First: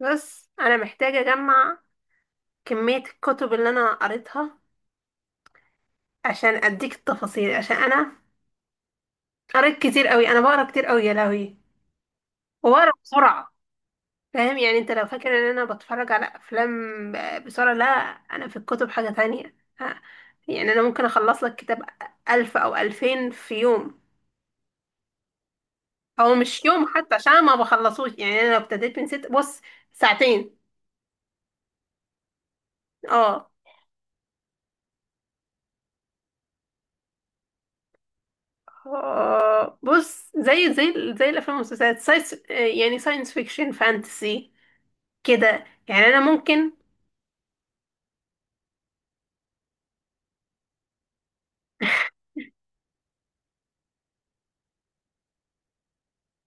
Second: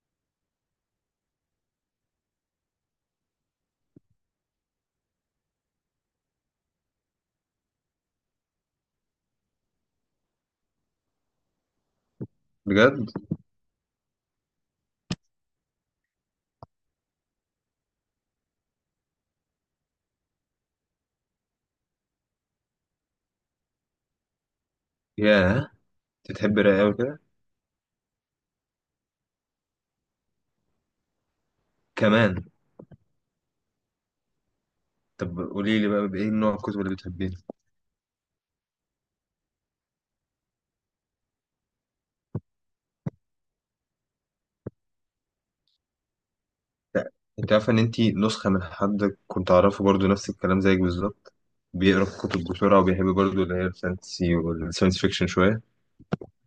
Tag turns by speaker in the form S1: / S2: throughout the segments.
S1: بس انا محتاجة اجمع كمية الكتب اللي انا قريتها عشان اديك التفاصيل. عشان انا قريت كتير قوي، انا بقرا كتير قوي يا لهوي وبقرا
S2: بجد.
S1: بسرعة. فاهم، يعني انت لو فاكر ان انا بتفرج على افلام بسرعة، لا. انا في الكتب حاجة تانية ها، يعني انا ممكن اخلص لك كتاب 1000 او 2000 في يوم.
S2: ياه. انت
S1: او
S2: بتحب
S1: مش
S2: الرواية
S1: يوم
S2: قوي
S1: حتى
S2: كده
S1: عشان ما بخلصوش، يعني انا لو ابتديت من ست، بص، ساعتين.
S2: كمان؟
S1: اه.
S2: طب قولي لي بقى بايه نوع الكتب اللي بتحبيه؟
S1: بص، زي الافلام والمسلسلات ساينس، يعني ساينس فيكشن فانتسي كده. يعني انا ممكن،
S2: لا، انت عارفه ان انت نسخه من حد كنت اعرفه، برضو نفس الكلام زيك بالظبط. بيقرا الكتب بسرعه وبيحب برضو اللي هي الفانتسي والساينس فيكشن شويه.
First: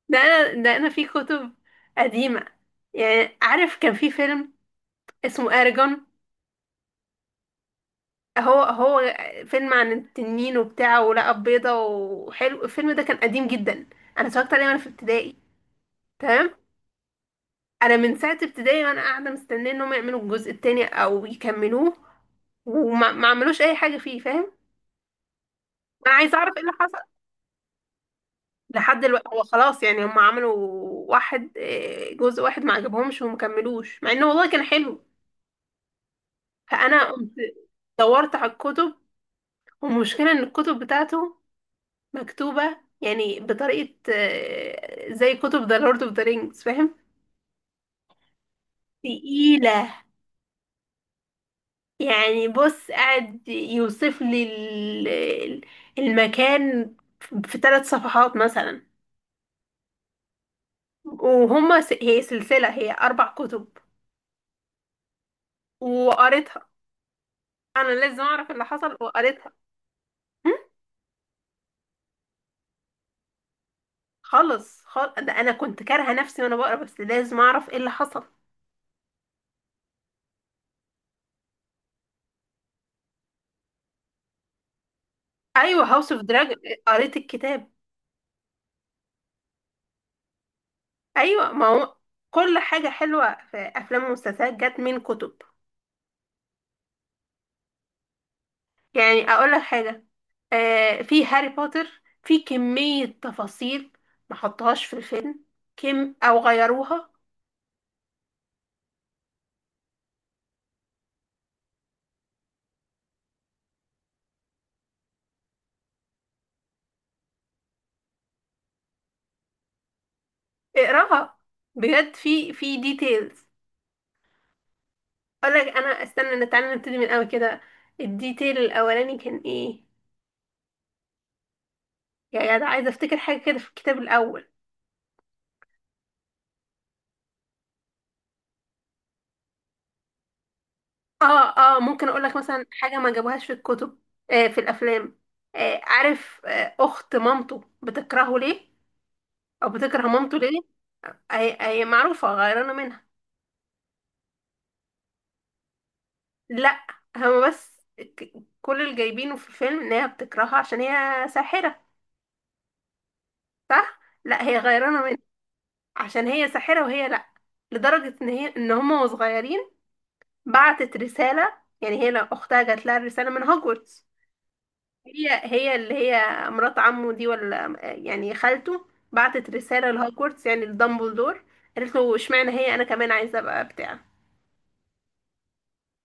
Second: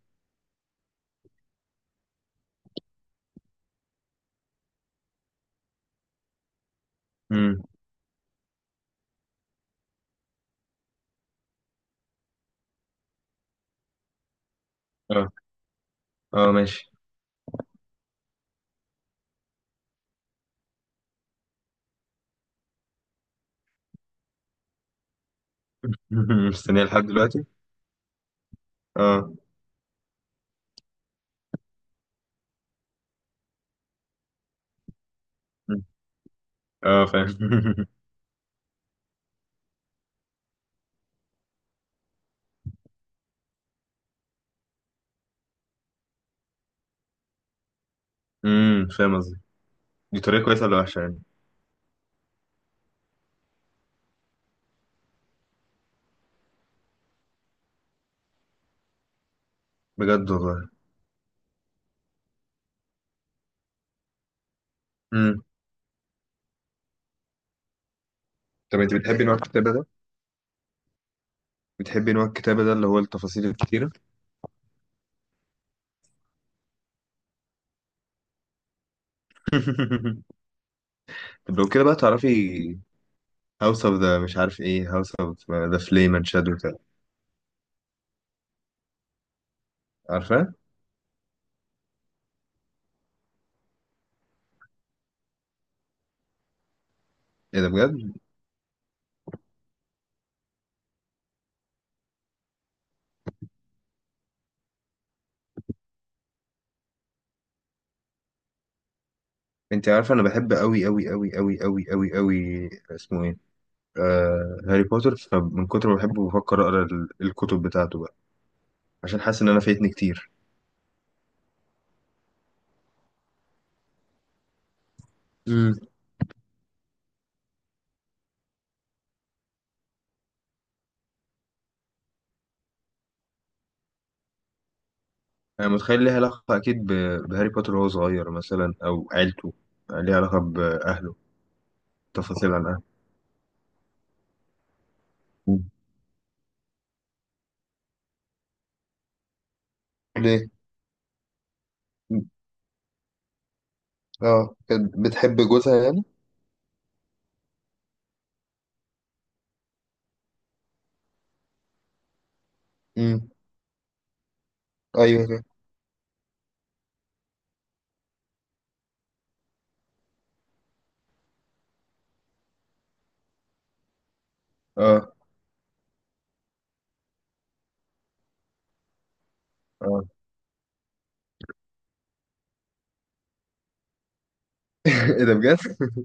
S1: ده انا في كتب قديمه. يعني عارف كان في فيلم اسمه ارجون،
S2: امم.
S1: هو هو فيلم عن التنين وبتاع، ولقى بيضه، وحلو الفيلم ده، كان قديم جدا. انا اتفرجت عليه وانا في
S2: اه،
S1: ابتدائي.
S2: اه،
S1: تمام.
S2: ماشي.
S1: انا من ساعه ابتدائي وانا قاعده مستنيه انهم يعملوا الجزء التاني او يكملوه، وما ما عملوش اي حاجه فيه، فاهم. انا عايزه اعرف ايه اللي
S2: مستنيه لحد
S1: حصل.
S2: دلوقتي.
S1: لحد دلوقتي
S2: اه.
S1: هو خلاص، يعني هم عملوا واحد، جزء واحد ما عجبهمش وما كملوش، مع انه والله كان حلو.
S2: مم. اه،
S1: فانا قمت
S2: فاهم.
S1: دورت على الكتب. والمشكله ان الكتب بتاعته مكتوبه يعني بطريقه زي كتب ذا لورد اوف ذا رينجز، فاهم.
S2: فاهم قصدي.
S1: تقيله.
S2: دي طريقه كويسه ولا وحشه يعني؟
S1: يعني بص، قاعد يوصف لي المكان في 3 صفحات مثلا.
S2: بجد والله.
S1: هي سلسله، هي 4 كتب،
S2: امم
S1: وقريتها. انا لازم اعرف اللي
S2: طب انت
S1: حصل
S2: بتحبي نوع
S1: وقريتها.
S2: الكتابه ده
S1: هم؟
S2: بتحبي نوع الكتابه ده اللي هو التفاصيل الكتيره؟
S1: خالص خالص، ده انا كنت كارهه نفسي وانا بقرا، بس لازم اعرف ايه اللي حصل.
S2: طب لو كده بقى تعرفي هاوس اوف ذا مش عارف ايه، هاوس اوف ذا
S1: ايوه، هاوس
S2: فليم
S1: اوف
S2: اند
S1: دراجون،
S2: شادو كده.
S1: قريت الكتاب.
S2: عارفه؟
S1: ايوه ما هو، كل حاجه حلوه في افلام ومسلسلات جت من كتب.
S2: ايه ده بجد؟
S1: يعني اقول لك حاجه، في هاري بوتر في كميه تفاصيل ما حطهاش في الفيلم، كم او غيروها.
S2: انت عارفه انا بحب قوي قوي قوي قوي قوي قوي قوي اسمه ايه، هاري بوتر. فمن كتر ما بحبه بفكر اقرا الكتب بتاعته بقى، عشان حاسس ان انا فايتني كتير.
S1: اقراها، بجد، في في ديتيلز. اقول لك
S2: امم.
S1: انا، استنى، تعالى نبتدي من الاول كده، الديتيل الاولاني كان ايه؟ يا جدع، عايزه افتكر حاجه كده في الكتاب الاول.
S2: انا متخيل ليها علاقه اكيد بهاري بوتر وهو صغير مثلا او عيلته. ليها علاقه باهله.
S1: اه، اه ممكن اقول لك
S2: تفاصيل
S1: مثلا
S2: عن اهله.
S1: حاجه ما جابوهاش في الكتب، في الافلام.
S2: مم.
S1: عارف، اخت مامته بتكرهه ليه؟ او بتكره مامته
S2: ليه؟
S1: ليه؟ هي هي معروفه غيرانه منها.
S2: اه، كانت بتحب جوزها يعني.
S1: لا، هما بس، ك- كل اللي جايبينه في الفيلم ان هي بتكرهها عشان هي ساحره.
S2: امم.
S1: صح. لا، هي غيرانه منها
S2: ايوه كده.
S1: عشان هي ساحره وهي لا، لدرجه ان هي ان هما وصغيرين، بعتت رساله، يعني هي لو اختها جات لها رساله من هوجورتس.
S2: اه،
S1: هي هي اللي هي مرات عمه دي، ولا يعني خالته، بعتت رسالة
S2: اه.
S1: لهوجورتس، يعني لدامبلدور. قالت له اشمعنى هي، انا كمان عايزة ابقى بتاع.
S2: ايه ده بجد؟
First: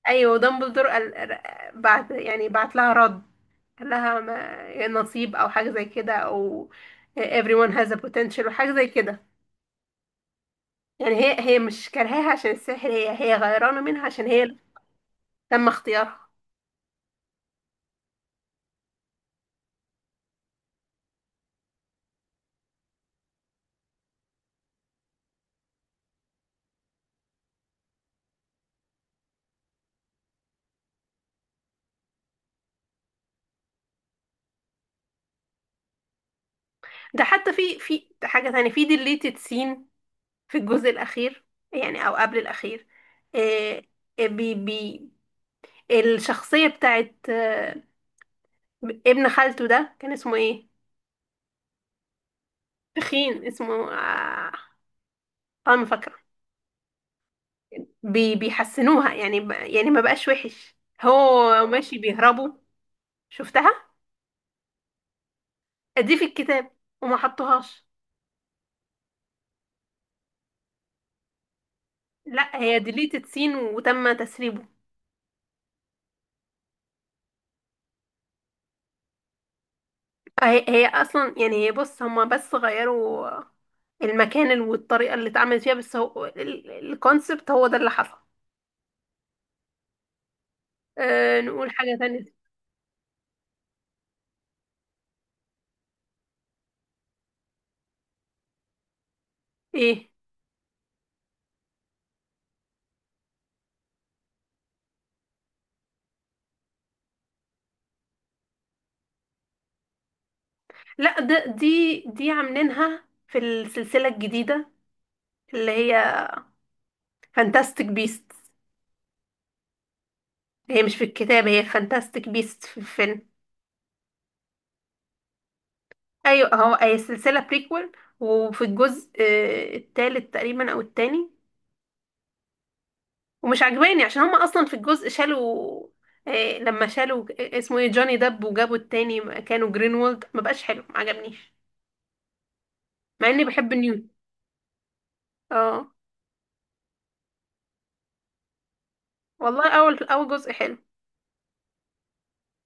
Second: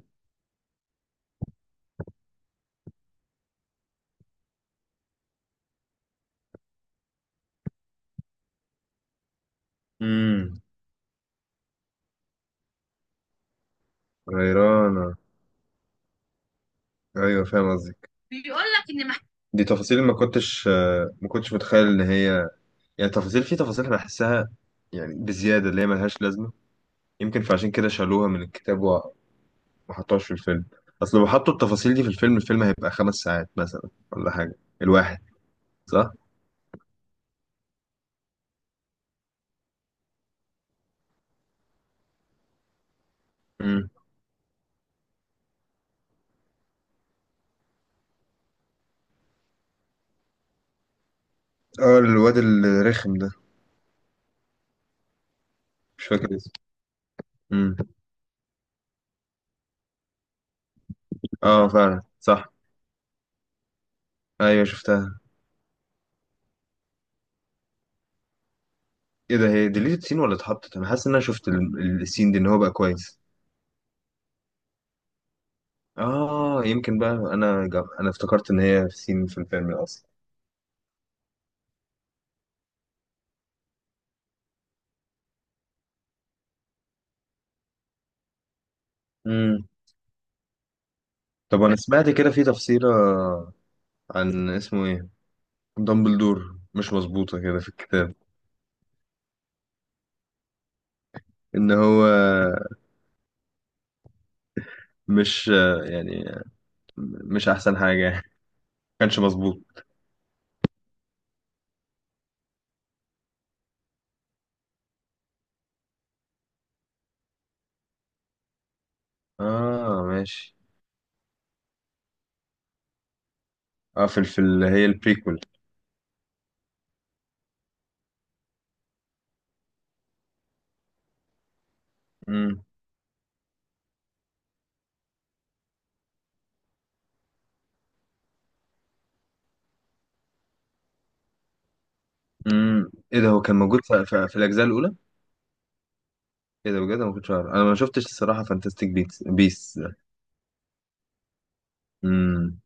S1: ايوه دامبلدور قال بعت، يعني بعت لها رد. قال لها نصيب او حاجة زي كده، او everyone has a potential، وحاجة زي كده.
S2: مم.
S1: يعني هي هي مش كارهاها عشان السحر، هي هي غيرانة منها عشان هي اللي
S2: غيرانة.
S1: تم اختيارها.
S2: أيوة، فاهم قصدك، بيقول لك ان دي تفاصيل ما كنتش متخيل إن هي، يعني تفاصيل في تفاصيل أنا بحسها، يعني بزيادة اللي هي ملهاش لازمة. يمكن فعشان كده شالوها من الكتاب وما حطوهاش في الفيلم. أصل لو حطوا التفاصيل دي في الفيلم، الفيلم هيبقى 5 ساعات مثلا ولا حاجة الواحد، صح؟
S1: ده حتى في في حاجة تانية في deleted scene في الجزء الأخير، يعني أو قبل الأخير. آه،
S2: امم.
S1: آه، بي بي الشخصية بتاعت ابن خالته ده كان اسمه ايه؟
S2: اه، الواد الرخم ده.
S1: تخين اسمه اه. ما
S2: مش
S1: فاكرة.
S2: فاكر اسمه. امم.
S1: بيحسنوها يعني، يعني ما بقاش وحش، هو
S2: اه،
S1: ماشي
S2: فعلا
S1: بيهربوا.
S2: صح.
S1: شفتها؟
S2: أيوة شفتها.
S1: دي في الكتاب وما حطوهاش.
S2: إيه ده، هي ديليتد سين ولا اتحطت؟ أنا حاسس إن أنا شفت السين دي إن
S1: لا،
S2: هو بقى
S1: هي
S2: كويس.
S1: ديليتد سين وتم تسريبه.
S2: اه، يمكن بقى انا افتكرت ان هي في سين في الفيلم اصلا.
S1: هي هي اصلا، يعني هي، بص، هما بس غيروا المكان والطريقه اللي اتعملت فيها، بس هو الكونسبت هو ده اللي حصل.
S2: امم.
S1: أه،
S2: طب
S1: نقول
S2: انا
S1: حاجه
S2: سمعت
S1: تانية.
S2: كده في تفسيرة عن اسمه ايه دامبلدور، مش مظبوطة كده في الكتاب،
S1: ايه،
S2: ان هو مش يعني مش احسن حاجة يعني، ما كانش مظبوط.
S1: لا ده دي عاملينها في السلسله الجديده اللي هي فانتاستيك بيست.
S2: اه ماشي.
S1: هي مش في الكتاب، هي فانتاستيك بيست في الفيلم.
S2: اه، في اللي هي البريكول.
S1: ايوه هو، هي سلسله بريكول. وفي الجزء التالت تقريبا او التاني،
S2: امم
S1: ومش عجباني عشان هما اصلا في الجزء شالوا، لما شالوا اسمه ايه، جوني دب، وجابوا التاني مكانه جرينولد، ما بقاش حلو، ما عجبنيش.
S2: ايه
S1: مع
S2: ده، هو
S1: اني
S2: كان
S1: بحب
S2: موجود
S1: نيوت.
S2: في الاجزاء الاولى؟
S1: اه
S2: ايه ده بجد، انا ما كنتش عارف. انا ما شفتش الصراحة فانتستيك بيتس
S1: والله
S2: بيس.
S1: اول اول جزء حلو.
S2: امم.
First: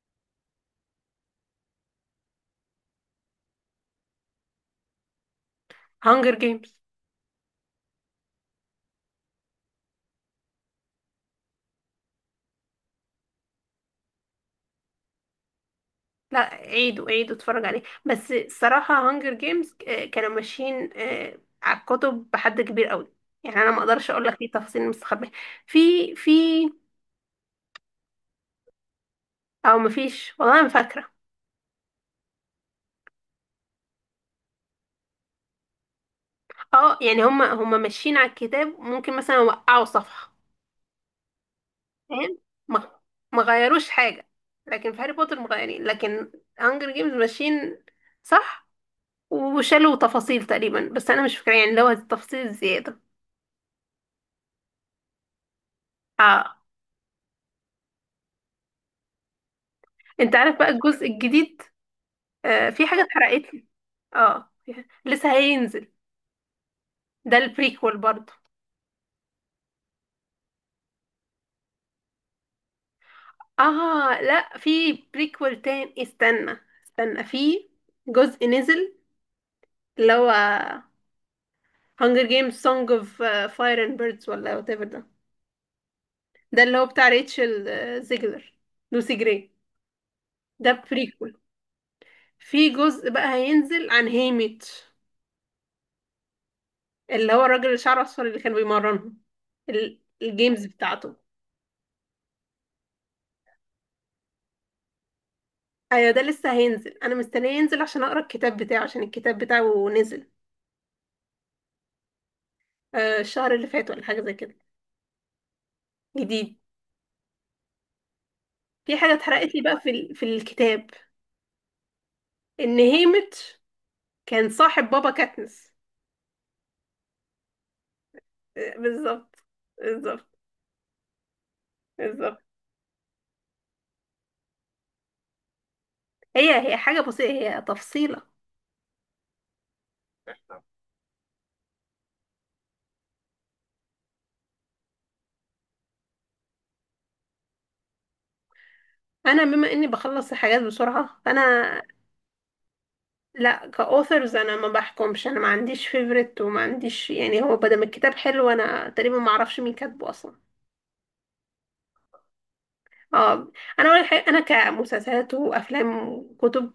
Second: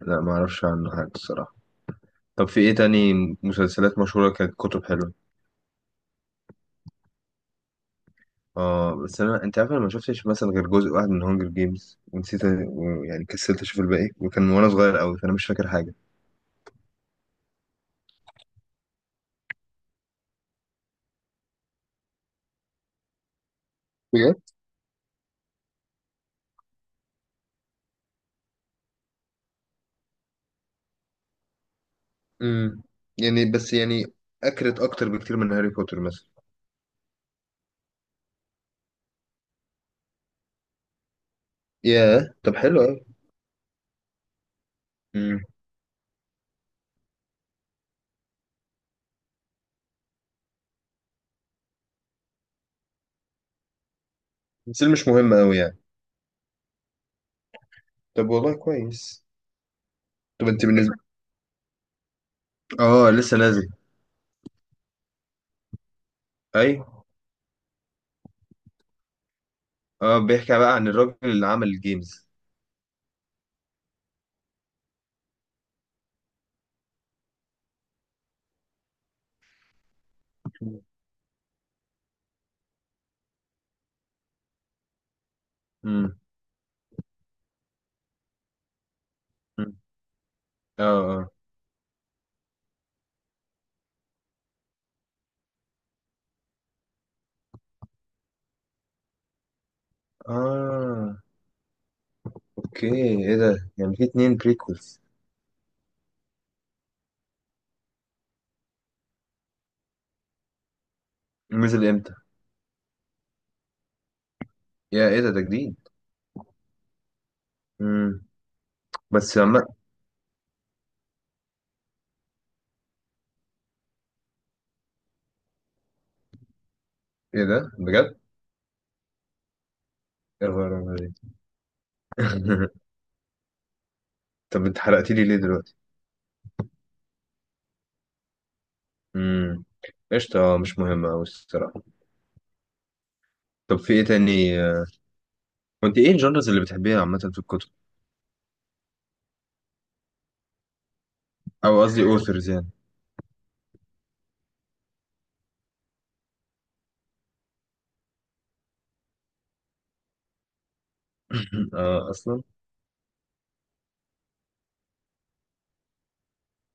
S2: لا، ما اعرفش عنه حاجة الصراحة. طب في ايه تاني مسلسلات مشهورة كانت كتب حلوة؟
S1: هانجر جيمز.
S2: اه، بس انا، انت عارف، انا ما شفتش مثلا غير جزء واحد من هونجر جيمز ونسيت يعني كسلت اشوف الباقي، وكان وانا صغير قوي، فانا مش فاكر حاجة.
S1: لا عيدوا عيدوا اتفرج عليه، بس الصراحة هانجر جيمز كانوا ماشيين على الكتب بحد كبير قوي. يعني انا ما اقدرش اقول
S2: بجد.
S1: لك ايه تفاصيل مستخبية في في، او مفيش والله، انا فاكرة.
S2: امم يعني بس، يعني اكرت اكتر بكتير من هاري بوتر مثلا.
S1: اه، يعني هما ماشيين على الكتاب، ممكن مثلا وقعوا صفحة،
S2: ياه،
S1: فاهم،
S2: طب حلو
S1: ما
S2: قوي.
S1: ما غيروش حاجة. لكن في هاري بوتر
S2: امم
S1: مغيرين، لكن هانجر جيمز ماشيين. صح. وشالوا تفاصيل تقريبا بس انا مش فاكره، يعني لو هذه التفاصيل الزياده.
S2: بس اللي مش مهم قوي يعني.
S1: اه.
S2: طب والله كويس.
S1: انت
S2: طب
S1: عارف
S2: انت
S1: بقى
S2: بالنسبة.
S1: الجزء الجديد؟ في حاجه
S2: اه، لسه
S1: اتحرقت لي.
S2: نازل.
S1: اه، لسه هينزل،
S2: ايوه.
S1: ده البريكول برضه.
S2: اه، بيحكي بقى عن الراجل اللي عمل الجيمز.
S1: اه لا، في بريكول تاني. استنى استنى، في جزء نزل اللي هو هانجر جيمز سونج اوف فاير اند بيردز، ولا وات ايفر ده.
S2: امم.
S1: ده اللي هو بتاع ريتشل زيجلر، لوسي جراي، ده
S2: اه،
S1: بريكول. في جزء بقى هينزل عن هيميتش، اللي هو الراجل اللي شعره اصفر اللي كان بيمرنهم
S2: اه،
S1: الجيمز بتاعته.
S2: اه، اوكي. ايه ده، يعني في 2 بريكولز؟
S1: ايوه، ده لسه هينزل، انا مستنيه ينزل عشان اقرا الكتاب بتاعه. عشان الكتاب بتاعه نزل
S2: نزل امتى؟
S1: الشهر اللي فات ولا حاجه زي كده.
S2: يا ايه ده، ده جديد.
S1: جديد.
S2: امم
S1: في حاجه
S2: بس
S1: اتحرقت لي
S2: لما.
S1: بقى في في الكتاب، ان هيميتش كان صاحب بابا كاتنس.
S2: ايه ده بجد؟
S1: بالظبط. بالظبط.
S2: يا خبر أبيض.
S1: بالظبط.
S2: طب انت حرقت لي ليه دلوقتي؟
S1: هي هي حاجه بسيطه، هي تفصيله.
S2: امم قشطة، مش مهمة أوي الصراحة. طب في ايه تاني؟ وانت ايه الجانرز اللي بتحبيها عامة في الكتب؟
S1: انا بما اني بخلص الحاجات بسرعه فانا،
S2: او قصدي اوثرز يعني.
S1: لا كاوثرز انا ما بحكمش، انا ما عنديش فيفرت وما عنديش، يعني هو بدل ما الكتاب حلو انا تقريبا ما اعرفش مين كاتبه اصلا.
S2: اه اصلا.
S1: اه. انا اول حاجه انا كمسلسلات وافلام وكتب،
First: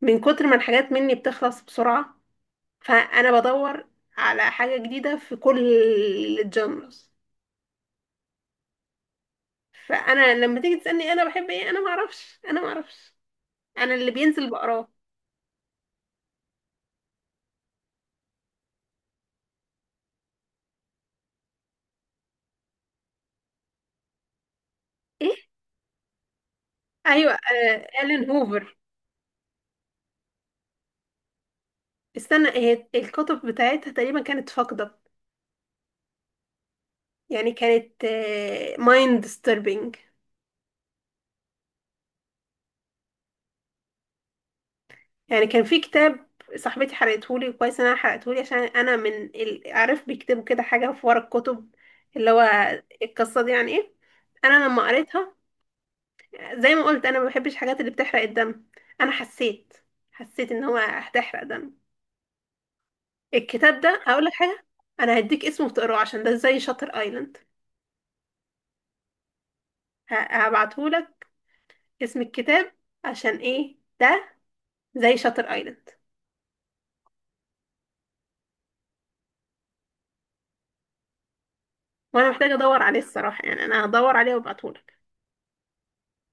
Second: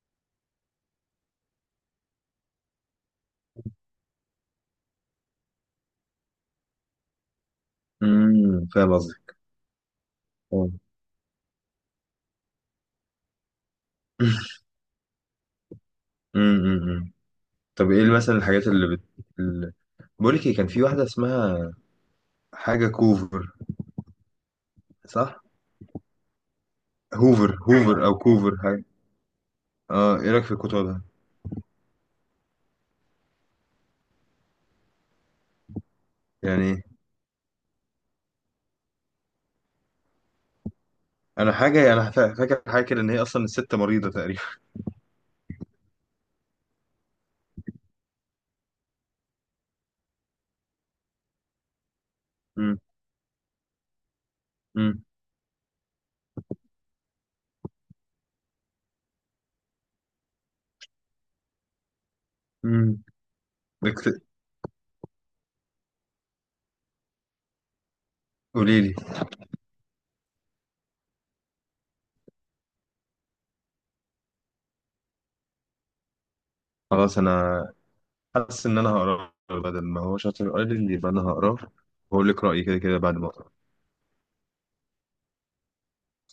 S1: من كتر ما الحاجات مني بتخلص بسرعه فانا بدور على حاجه جديده في كل الجانرز.
S2: فاهم قصدي.
S1: فانا لما تيجي تسالني انا بحب ايه، انا ما اعرفش، انا اللي بينزل بقراه.
S2: امم طب ايه مثلا الحاجات اللي اللي... بقول لك ايه، كان في واحدة اسمها حاجة كوفر،
S1: ايه.
S2: صح؟
S1: ايوه،
S2: هوفر، هوفر او
S1: الين
S2: كوفر.
S1: هوفر.
S2: اه، ايه رايك في كتبها؟
S1: استنى، هي الكتب بتاعتها تقريبا كانت فاقدة.
S2: يعني
S1: يعني كانت مايند disturbing.
S2: انا حاجه، انا فاكر حاجه كده، ان هي اصلا الست مريضه تقريبا.
S1: يعني كان في كتاب، صاحبتي حرقتهولي، كويس ان انا حرقتهولي عشان انا من عارف بيكتبوا كده حاجة في ورا الكتب، اللي هو
S2: امم
S1: القصة دي يعني ايه. انا لما
S2: امم
S1: قريتها، زي ما قلت انا ما بحبش الحاجات اللي بتحرق الدم، انا حسيت، ان هو هتحرق دم.
S2: امم
S1: الكتاب ده، هقول لك حاجة، انا هديك اسمه وتقراه عشان ده زي شاتر ايلاند.
S2: قولي لي.
S1: هبعتهولك اسم الكتاب، عشان ايه ده؟ زي شاتر ايلاند.
S2: خلاص، انا حاسس ان انا هقراه بدل ما هو شاطر قال لي، يبقى انا هقراه وهقول
S1: وانا
S2: لك
S1: محتاجة
S2: رايي كده
S1: ادور
S2: كده
S1: عليه
S2: بعد ما
S1: الصراحة،
S2: اقراه.
S1: يعني انا هدور عليه وابعتهولك.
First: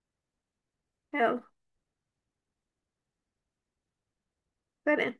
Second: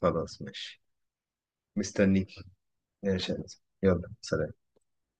S2: خلاص ماشي.
S1: يلا
S2: مستنيك يا شاهد. يلا سلام.
S1: سلام.